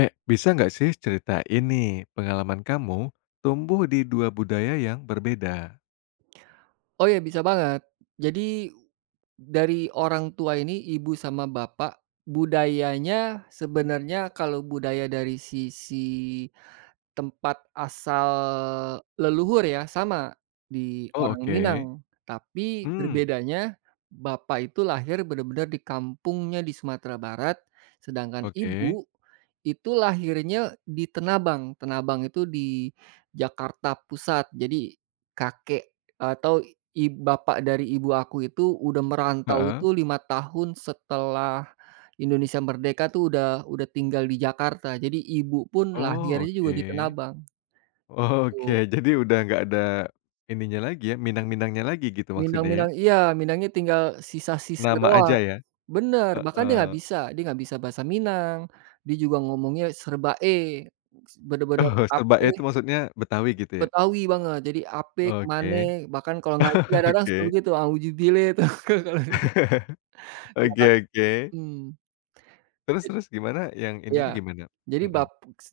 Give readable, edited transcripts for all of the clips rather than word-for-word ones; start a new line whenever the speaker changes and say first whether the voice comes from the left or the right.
left: Eh, bisa nggak sih cerita ini pengalaman kamu tumbuh di 2 budaya yang berbeda?
right: Oh ya bisa banget. Jadi dari orang tua ini ibu sama bapak budayanya sebenarnya, kalau budaya dari sisi tempat asal leluhur ya, sama di
left: Oh,
right: orang Minang,
left: oke.
right: tapi
left: Hmm.
right: berbedanya bapak itu lahir benar-benar di kampungnya di Sumatera Barat, sedangkan
left: Oke.
right: ibu itu lahirnya di Tenabang. Tenabang itu di Jakarta Pusat. Jadi kakek atau bapak dari ibu aku itu udah merantau
left: Heeh.
right: itu 5 tahun setelah Indonesia Merdeka tuh udah tinggal di Jakarta, jadi ibu pun
left: Oh,
right: lahirnya juga
left: oke.
right: di Tenabang,
left: Oh,
right: betul.
left: oke, jadi udah nggak ada ininya lagi ya, minang-minangnya lagi gitu maksudnya ya?
right: Minang-minang iya, Minangnya tinggal sisa-sisa
left: Nama aja
right: doang.
left: ya?
right: Bener, bahkan
left: Heeh.
right: dia nggak bisa bahasa Minang, dia juga ngomongnya serba "e",
left: Oh,
right: bener-bener
left: serba
right: ape.
left: itu maksudnya Betawi gitu ya?
right: Betawi banget, jadi ape, ke mane,
left: Oke.
right: bahkan kalau ngaji kadang-kadang suka
left: Oke.
right: begitu, auzubillah tuh. Nah
left: Oke,
right: kan.
left: oke.
right: Mhm.
left: Terus terus gimana yang
right: Iya,
left: ininya gimana?
right: jadi
left: Mhm.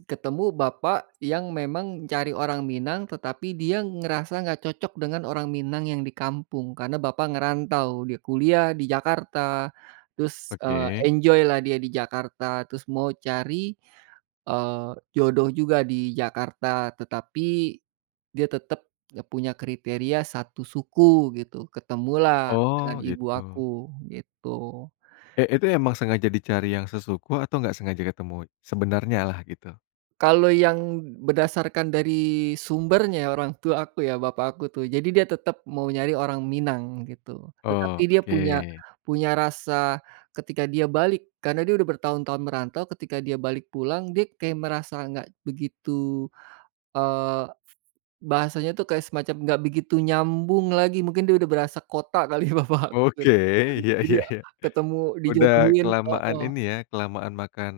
right: ketemu bapak yang memang cari orang Minang, tetapi dia ngerasa nggak cocok dengan orang Minang yang di kampung, karena bapak ngerantau, dia kuliah di Jakarta, terus,
left: Oke.
right: enjoy lah dia di Jakarta, terus mau cari, eee, jodoh juga di Jakarta, tetapi dia tetep ya punya kriteria satu suku gitu, ketemulah dengan
left: Oh,
right: ibu
left: gitu.
right: aku, gitu.
left: Eh, itu emang sengaja dicari yang sesuku atau nggak sengaja ketemu? Sebenarnya lah gitu?
right: Kalau yang berdasarkan dari sumbernya orang tua aku ya, bapak aku tuh, jadi dia tetap mau nyari orang Minang gitu. Tetapi
left: Oh,
right: dia
left: oke.
right: punya punya rasa ketika dia balik, karena dia udah bertahun-tahun merantau, ketika dia balik pulang, dia kayak merasa nggak begitu, eee, bahasanya tuh kayak semacam nggak begitu nyambung lagi, mungkin dia udah berasa kota kali ya, bapak aku
left: Oke,
right: gitu.
left: iya,
right: Jadi
left: iya,
right: ya
left: iya.
right: ketemu
left: Udah
right: dijodohin,
left: kelamaan
right: heeh,
left: ini ya, kelamaan makan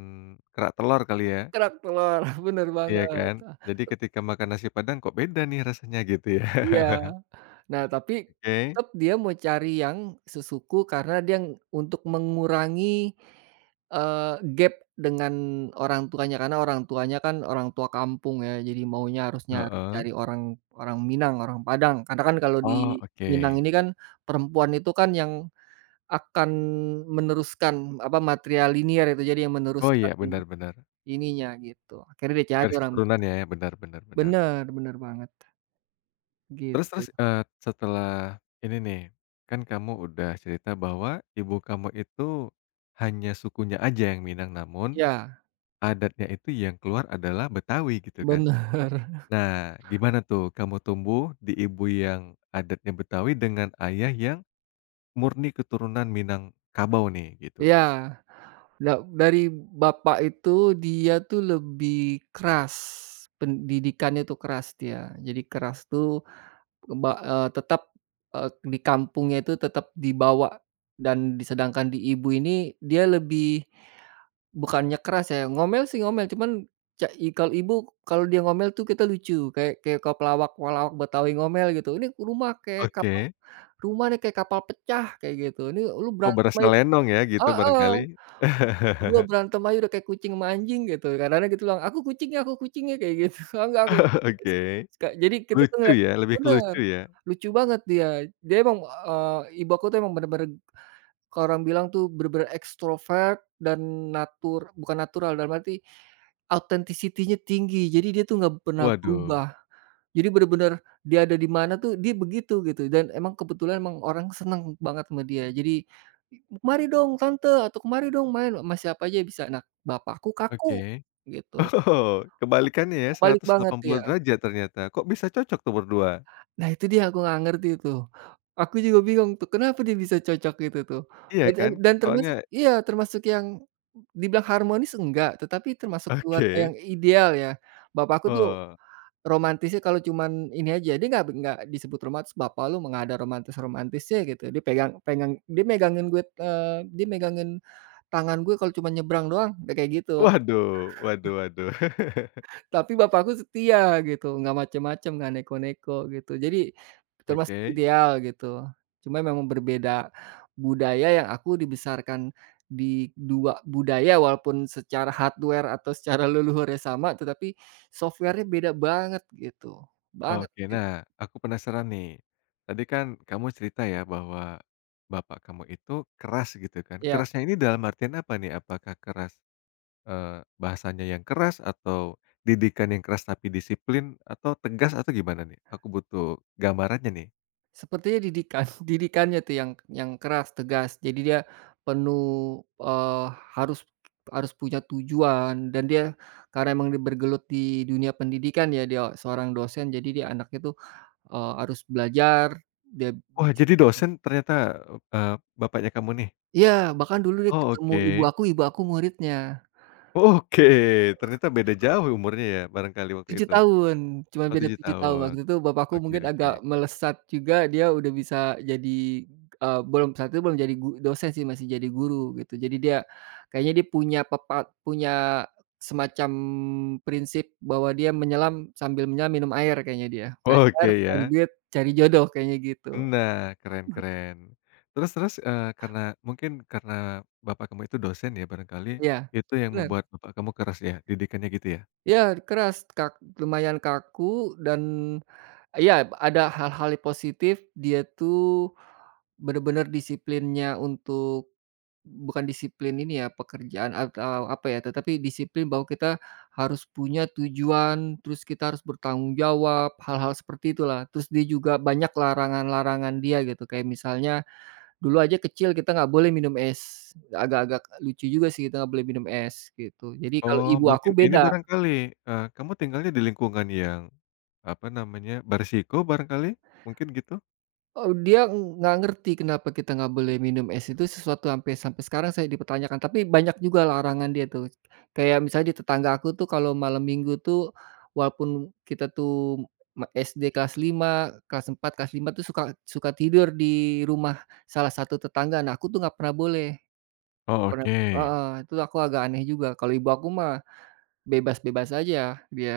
left: kerak telur kali ya?
right: kerak telur, bener
left: Iya
right: banget,
left: kan? Jadi ketika makan nasi Padang kok beda nih rasanya gitu ya?
right: iya. Nah, tapi
left: Oke,
right: tetap dia mau cari yang sesuku karena dia untuk mengurangi, eee, gap dengan orang tuanya, karena orang tuanya kan orang tua kampung ya, jadi maunya harusnya harus
left: heeh.
right: cari orang orang Minang, orang Padang. Karena kan kalau di
left: Oh, oke.
right: Minang ini kan perempuan itu kan yang akan meneruskan, apa, material matrilinear itu, jadi yang
left: Oh
right: meneruskan
left: iya, benar benar.
right: ininya gitu. Akhirnya dia cari
left: Garis
right: orang
left: keturunan ya, benar benar benar.
right: bener bener banget,
left: Terus
right: gitu.
left: terus, setelah ini nih, kan kamu udah cerita bahwa ibu kamu itu hanya sukunya aja yang Minang, namun
right: Ya,
left: adatnya itu yang keluar adalah Betawi gitu kan.
right: bener,
left: Nah, gimana tuh kamu tumbuh di ibu yang adatnya Betawi dengan ayah yang murni keturunan Minangkabau nih gitu?
right: ya. Dari bapak itu, dia tuh lebih keras, pendidikannya tuh keras dia. Jadi keras tuh tetap, eee, di kampungnya itu tetap dibawa. Dan disedangkan di ibu ini dia lebih bukannya keras ya, ngomel sih ngomel, cuman ca i kalau ibu, kalau dia ngomel tuh kita lucu, kayak kayak kalau pelawak-pelawak Betawi ngomel gitu, "Ini rumah kayak kapal,
left: Oke.
right: rumah nih kayak kapal pecah," kayak gitu, "Ini lu
left: Oh,
right: berantem
left: berasa
right: aja."
left: lenong ya gitu
right: Heeh.
left: barangkali?
right: Berdua berantem aja udah kayak kucing sama anjing gitu, kadang-kadang dia bilang, "Aku kucingnya, aku kucingnya," kayak gitu, "Oh enggak, aku kucingnya."
left: Oke.
right: Suka jadi kita tuh
left: Lucu
right: ngeliat
left: ya, lebih ke
right: bener,
left: lucu ya?
right: lucu banget dia. Dia emang, ibu aku tuh emang bener-bener, kalau orang bilang tuh bener-bener ekstrovert dan natur, bukan natural, dalam arti authenticity-nya tinggi, jadi dia tuh nggak pernah
left: Waduh,
right: berubah. Jadi bener-bener dia ada di mana tuh dia begitu gitu, dan emang kebetulan emang orang seneng banget sama dia. Jadi "kemari dong tante," atau "kemari dong main," sama siapa aja bisa. Nah, bapakku kaku,
left: oke.
right: gitu.
left: Oh,
right: Ka
left: kebalikannya ya
right: Kebalik
left: seratus
right: banget
left: delapan puluh
right: ya.
left: derajat ternyata. Kok bisa cocok tuh berdua?
right: Nah itu dia, aku nggak ngerti tuh. Aku juga bingung tuh kenapa dia bisa cocok gitu tuh.
left: Iya
right: Dan dan
left: kan?
right: dan
left: Soalnya
right: termasuk iya, termasuk yang dibilang harmonis enggak, tetapi termasuk keluarga yang
left: oke.
right: ideal ya. Bapakku tuh
left: Oh,
right: romantisnya kalau cuman ini aja, dia nggak disebut romantis. "Bapak lu mah nggak ada romantis-romantisnya," gitu. Dia pegang pegang dia megangin gue, dia megangin tangan gue kalau cuman nyebrang doang, nggak kayak gitu.
left: waduh, waduh, waduh.
right: Tapi bapakku setia gitu, nggak macem-macem, nggak neko-neko gitu. Jadi termasuk
left: Oke,
right: ideal gitu. Cuma memang berbeda budaya yang aku dibesarkan di 2 budaya, walaupun secara hardware atau secara leluhurnya sama, tetapi software-nya beda banget gitu, banget
left: oke.
right: gitu.
left: Nah, aku penasaran nih. Tadi kan kamu cerita ya bahwa bapak kamu itu keras gitu kan.
right: Iya.
left: Kerasnya ini dalam artian apa nih? Apakah keras, bahasanya yang keras atau didikan yang keras tapi disiplin atau tegas atau gimana nih? Aku butuh gambarannya nih.
right: Sepertinya didikan, didikannya tuh yang keras, tegas. Jadi dia penuh, eee, harus harus punya tujuan dan dia karena emang dia bergelut di dunia pendidikan ya, dia seorang dosen, jadi dia anaknya tuh, harus belajar, dia
left: Wah, jadi dosen ternyata, eee, bapaknya kamu nih?
right: iya, bahkan dulu dia
left: Oh,
right: ketemu
left: oke.
right: ibu aku muridnya.
left: Oke, ternyata beda jauh umurnya ya barangkali waktu
right: tujuh
left: itu?
right: tahun, cuman
left: Oh,
right: beda
left: 7
right: 7 tahun.
left: tahun.
right: Waktu itu bapakku
left: Oke,
right: mungkin
left: oke.
right: agak melesat juga, dia udah bisa jadi, belum, saat itu belum jadi dosen sih, masih jadi guru gitu. Jadi dia kayaknya dia punya punya semacam prinsip bahwa dia menyelam sambil menyelam minum air kayaknya dia. Ngajar,
left: Oke
right: cari
left: ya.
right: duit, cari jodoh kayaknya gitu.
left: Nah, keren keren. Terus terus, karena mungkin karena bapak kamu itu dosen ya barangkali,
right: Iya,
left: itu yang
right: bener.
left: membuat bapak kamu keras ya, didikannya gitu ya?
right: Iya, keras, lumayan kaku dan iya, ada hal-hal yang positif, dia tuh bener-bener disiplinnya untuk bukan disiplin ini ya, pekerjaan atau apa ya, tetapi disiplin bahwa kita harus punya tujuan, terus kita harus bertanggung jawab, hal-hal seperti itulah. Terus dia juga banyak larangan-larangan dia gitu, kayak misalnya dulu aja kecil kita nggak boleh minum es, agak-agak lucu juga sih kita nggak boleh minum es, gitu. Jadi kalau
left: Oh,
right: ibu aku
left: mungkin ini
right: beda.
left: barangkali, kamu tinggalnya di lingkungan yang, apa namanya, berisiko barangkali? Mungkin gitu?
right: Dia nggak ngerti kenapa kita nggak boleh minum es, itu sesuatu sampai sampai sekarang saya dipertanyakan, tapi banyak juga larangan dia tuh. Kayak misalnya di tetangga aku tuh kalau malam minggu tuh walaupun kita tuh SD kelas 5, kelas 4, kelas 5 tuh suka suka tidur di rumah salah satu tetangga. Nah, aku tuh nggak pernah boleh.
left: Oh,
right: Pernah,
left: oke.
right: heeh, itu aku agak aneh juga. Kalau ibu aku mah bebas-bebas aja dia.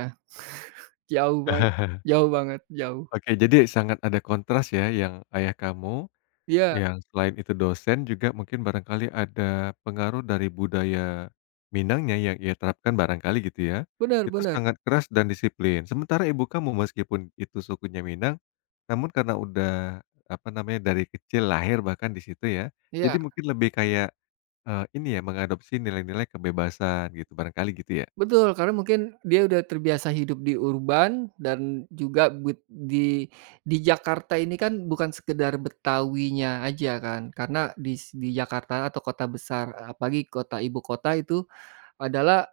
right: Jauh banget, jauh banget, jauh.
left: Oke, jadi sangat ada kontras ya yang ayah kamu,
right: Iya,
left: yang selain itu dosen juga mungkin barangkali ada pengaruh dari budaya Minangnya yang ia terapkan barangkali gitu ya.
right: benar
left: Itu
right: benar.
left: sangat keras dan disiplin. Sementara ibu kamu meskipun itu sukunya Minang, namun karena udah apa namanya dari kecil lahir bahkan di situ ya. Jadi
right: Iya.
left: mungkin lebih kayak, ini ya mengadopsi nilai-nilai kebebasan gitu barangkali gitu ya?
right: Betul, karena mungkin dia udah terbiasa hidup di urban dan juga bud di Jakarta ini kan bukan sekedar Betawinya aja kan, karena di Jakarta atau kota besar, apalagi kota ibu kota itu adalah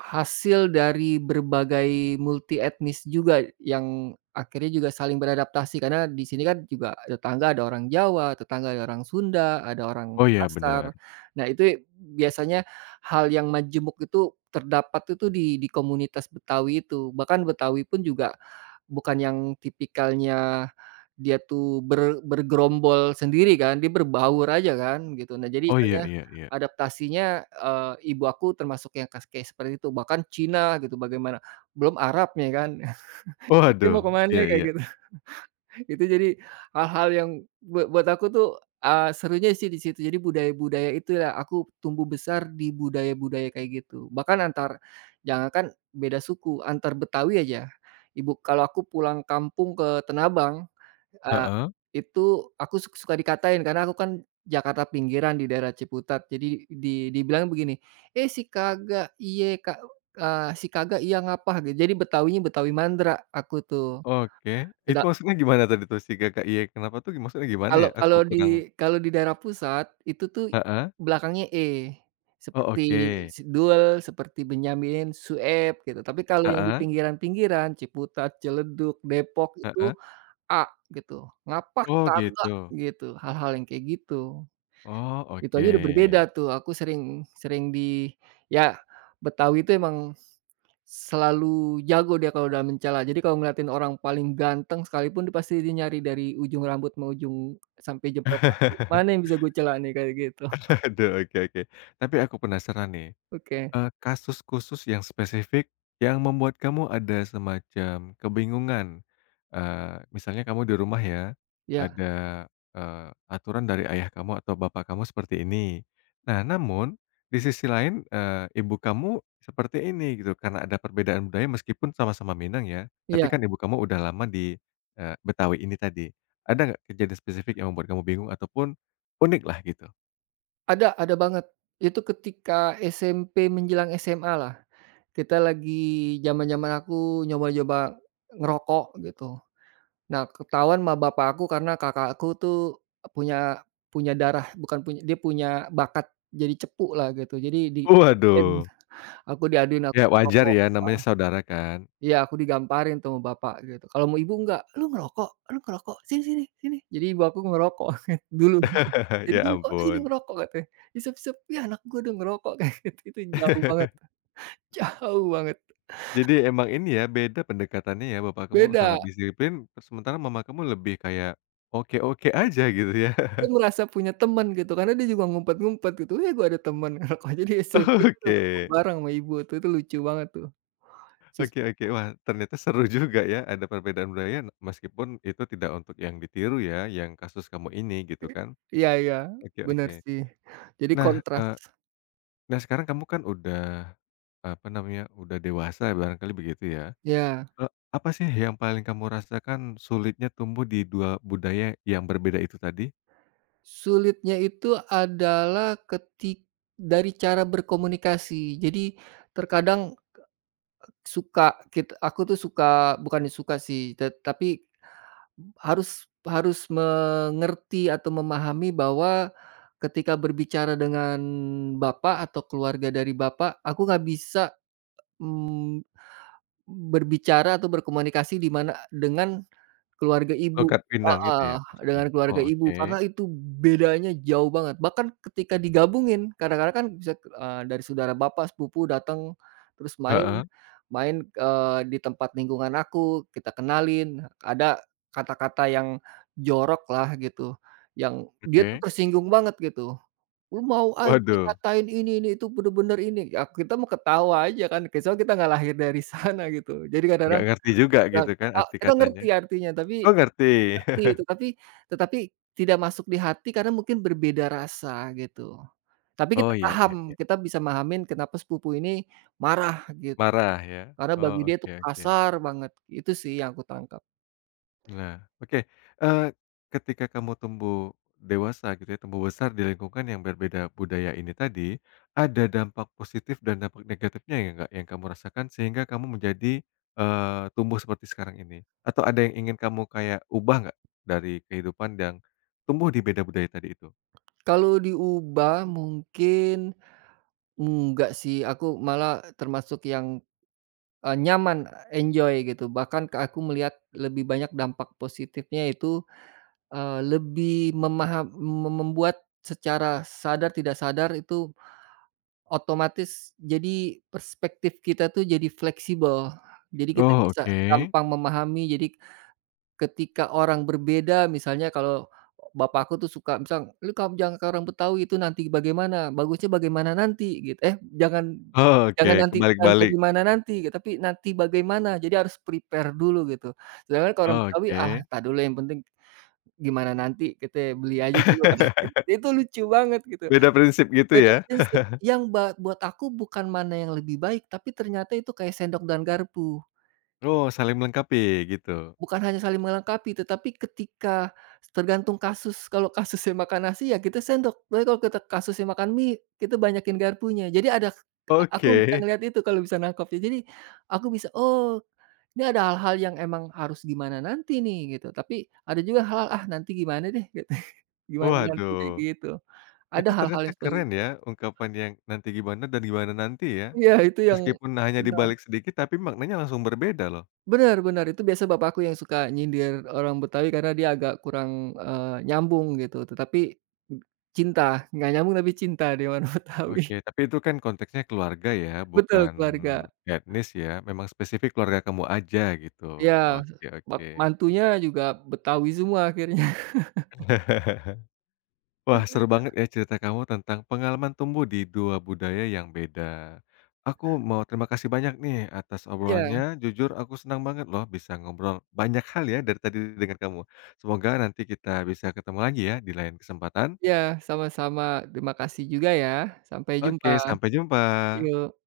right: hasil dari berbagai multi etnis juga yang akhirnya juga saling beradaptasi, karena di sini kan juga tetangga ada orang Jawa, tetangga ada orang Sunda, ada orang
left: Oh iya benar.
right: Makassar. Nah itu biasanya hal yang majemuk itu terdapat itu di komunitas Betawi itu. Bahkan Betawi pun juga bukan yang tipikalnya dia tuh bergerombol sendiri kan, dia berbaur aja kan gitu. Nah jadi
left: Oh, iya,
right: misalnya
left: iya, iya.
right: adaptasinya, ibu aku termasuk yang kayak seperti itu, bahkan Cina gitu bagaimana, belum Arabnya kan, itu
left: Waduh,
right: mau kemana
left: iya,
right: kayak
left: iya.
right: gitu. Itu jadi hal-hal yang buat aku tuh, serunya sih di situ. Jadi budaya-budaya itulah aku tumbuh besar di budaya-budaya kayak gitu. Bahkan antar, jangankan beda suku, antar Betawi aja, ibu kalau aku pulang kampung ke Tenabang, Eee,
left: Heeh.
right: itu aku suka dikatain karena aku kan Jakarta pinggiran di daerah Ciputat. Jadi di dibilang begini, "Eh, si kagak iye si kagak iya ngapah," gitu. Jadi Betawinya Betawi Mandra aku tuh.
left: Oke, itu
right: Seda
left: maksudnya gimana tadi tuh si Kakak, "Iya kenapa tuh" maksudnya gimana
right: Kalau
left: ya? Aku kurang
right: kalau di daerah pusat itu tuh
left: heeh,
right: belakangnya "e"
left: oh
right: seperti
left: oke,
right: si Doel, seperti Benyamin Sueb gitu. Tapi kalau yang di
left: heeh,
right: pinggiran-pinggiran Ciputat, Ciledug, Depok itu
left: heeh,
right: A gitu, ngapah
left: oh
right: kagak
left: gitu,
right: gitu, hal-hal yang kayak gitu.
left: oh
right: Itu aja udah berbeda
left: oke.
right: tuh, aku sering sering di ya, Betawi itu emang selalu jago dia kalau udah mencela. Jadi kalau ngeliatin orang paling ganteng sekalipun dia pasti dia nyari dari ujung rambut mau ujung sampai jempol kaki, "Mana yang bisa gue cela nih?" Kayak gitu.
left: Aduh, oke, oke. Tapi aku penasaran nih.
right: Oke,
left: Kasus khusus yang spesifik yang membuat kamu ada semacam kebingungan, misalnya kamu di rumah ya,
right: iya
left: ada, aturan dari ayah kamu atau bapak kamu seperti ini. Nah, namun di sisi lain, ibu kamu seperti ini gitu, karena ada perbedaan budaya meskipun sama-sama Minang ya, tapi
right: iya,
left: kan ibu kamu udah lama di, Betawi ini tadi. Ada nggak kejadian spesifik yang membuat kamu bingung ataupun unik lah gitu?
right: ada banget. Itu ketika SMP menjelang SMA lah, kita lagi zaman-zaman aku nyoba-nyoba ngerokok gitu. Nah, ketahuan sama bapak aku karena kakak aku tuh punya, punya darah bukan punya dia punya bakat jadi cepu lah gitu. Jadi
left: Waduh.
right: diaduin aku
left: Ya wajar
right: ngerokok,
left: ya namanya
right: heeh,
left: saudara kan.
right: iya aku digamparin tuh sama bapak gitu. Kalau mau ibu enggak, "Lu ngerokok, lu ngerokok, sini sini sini." Jadi ibu aku ngerokok dulu. Jadi
left: Ya
right: dia, "Kok sini
left: ampun.
right: ngerokok?" katanya, "Isep-isep, ih anak gue udah ngerokok," kayak gitu. Itu jauh banget, jauh banget,
left: Jadi emang ini ya, beda pendekatannya ya, bapak kamu
right: beda.
left: sangat disiplin, terus sementara mama kamu lebih kayak oke-oke aja gitu ya.
right: Dia merasa punya teman gitu, karena dia juga ngumpet-ngumpet gitu, "Eh, gue ada teman." Kalau jadi SMP itu udah ngerokok
left: Oke.
right: bareng sama ibu tuh, itu lucu banget tuh. Sus
left: Oke, oke. Wah, ternyata seru juga ya ada perbedaan budaya meskipun itu tidak untuk yang ditiru ya, yang kasus kamu ini gitu kan.
right: iya iya,
left: Oke,
right: bener
left: oke.
right: sih. Jadi
left: Nah,
right: kontras.
left: sekarang kamu kan udah, apa namanya, udah dewasa barangkali begitu ya.
right: Ya,
left: Apa sih yang paling kamu rasakan sulitnya tumbuh di 2 budaya yang berbeda itu tadi?
right: sulitnya itu adalah dari cara berkomunikasi. Jadi terkadang suka aku tuh suka, bukan suka sih, tapi harus, harus mengerti atau memahami bahwa ketika berbicara dengan bapak atau keluarga dari bapak, aku nggak bisa, mmm, berbicara atau berkomunikasi di mana dengan keluarga ibu,
left: Logat Pinang gitu
right: heeh,
left: ya maksudnya?
right: dengan
left: Oh
right: keluarga ibu,
left: oke,
right: karena itu bedanya jauh banget. Bahkan ketika digabungin, kadang-kadang kan bisa, dari saudara bapak, sepupu datang, terus main
left: heeh,
right: main, di tempat lingkungan aku, kita kenalin, ada kata-kata yang jorok lah gitu, yang dia tuh
left: oke.
right: tersinggung banget gitu, "Lu mau aja
left: Waduh,
right: dikatain ini, itu bener-bener ini," ya kita mah ketawa aja kan, soalnya kita nggak lahir dari sana gitu. Jadi
left: nggak
right: kadang-kadang
left: ngerti juga
right: yang
left: gitu kan
right: a
left: arti
right: kita
left: katanya?
right: ngerti artinya, tapi
left: Oh ngerti.
right: ngerti itu, tapi tetapi tidak masuk di hati karena mungkin berbeda rasa gitu. Tapi kita
left: Oh, iya,
right: paham,
left: iya, iya,
right: kita bisa mahamin kenapa sepupu ini marah gitu,
left: marah ya?
right: karena bagi
left: Oh,
right: dia itu
left: oke, oke.
right: kasar banget, itu sih yang aku tangkap.
left: Nah, oke, eee, ketika kamu tumbuh dewasa gitu ya, tumbuh besar di lingkungan yang berbeda budaya ini tadi, ada dampak positif dan dampak negatifnya ya nggak yang kamu rasakan sehingga kamu menjadi, tumbuh seperti sekarang ini? Atau ada yang ingin kamu kayak ubah nggak dari kehidupan yang tumbuh di beda budaya tadi itu?
right: Kalau diubah mungkin enggak sih, aku malah termasuk yang, nyaman, enjoy gitu, bahkan aku melihat lebih banyak dampak positifnya itu, lebih memaham me membuat secara sadar tidak sadar itu otomatis jadi perspektif kita tuh jadi fleksibel. Jadi kita
left: Oh
right: bisa
left: oke.
right: gampang memahami, jadi ketika orang berbeda, misalnya kalau bapakku tuh suka misal, "Lu, kamu jangan kayak orang Betawi itu nanti bagaimana, bagusnya bagaimana nanti," gitu. Eh, jangan
left: Oh oke,
right: jangan nanti jangan
left: kebalik-balik.
right: bagaimana nanti gitu, tapi nanti bagaimana. Jadi harus prepare dulu gitu. Sedangkan kalau orang
left: Oh,
right: Betawi, "Ah,
left: oke.
right: entar dulu, yang penting gimana nanti, kita beli aja dulu," kan. Itu lucu banget gitu.
left: Beda prinsip gitu
right: Beda
left: ya?
right: prinsip, yang buat aku bukan mana yang lebih baik, tapi ternyata itu kayak sendok dan garpu.
left: Oh saling melengkapi gitu?
right: Bukan hanya saling melengkapi, tetapi ketika tergantung kasus, kalau kasusnya makan nasi ya kita sendok, tapi kalau kita kasusnya makan mie, kita banyakin garpunya. Jadi ada aku bisa
left: Oke.
right: ngelihat itu kalau bisa nangkepnya. Jadi aku bisa, "Oh, ini ada hal-hal yang emang harus gimana nanti nih," gitu. Tapi ada juga hal-hal, "Ah, nanti gimana deh," gitu. "Gimana nanti deh,"
left: Waduh.
right: gitu. Ada
left: Itu
right: hal-hal
left: ternyata
right: yang seperti
left: keren
right: itu.
left: ya, ungkapan yang nanti gimana dan gimana nanti ya.
right: Iya, itu yang
left: Meskipun hanya
right: benar.
left: dibalik sedikit tapi maknanya langsung berbeda loh.
right: Bener bener, itu biasa bapakku yang suka nyindir orang Betawi karena dia agak kurang, nyambung gitu, tetapi cinta, nggak nyambung tapi cinta dia sama orang Betawi.
left: Oke, tapi itu kan konteksnya keluarga ya,
right: Betul,
left: bukan
right: keluarga,
left: etnis ya, memang spesifik keluarga kamu aja gitu.
right: iya,
left: Oke, oke.
right: mantunya juga Betawi semua akhirnya.
left: Wah, seru banget ya cerita kamu tentang pengalaman tumbuh di 2 budaya yang beda. Aku mau terima kasih banyak nih atas
right: Iya
left: obrolannya, jujur aku senang banget loh bisa ngobrol banyak hal ya dari tadi dengan kamu. Semoga nanti kita bisa ketemu lagi ya di lain kesempatan.
right: iya, sama-sama, terima kasih juga ya, sampai jumpa,
left: Oke, sampai jumpa.
right: yuk.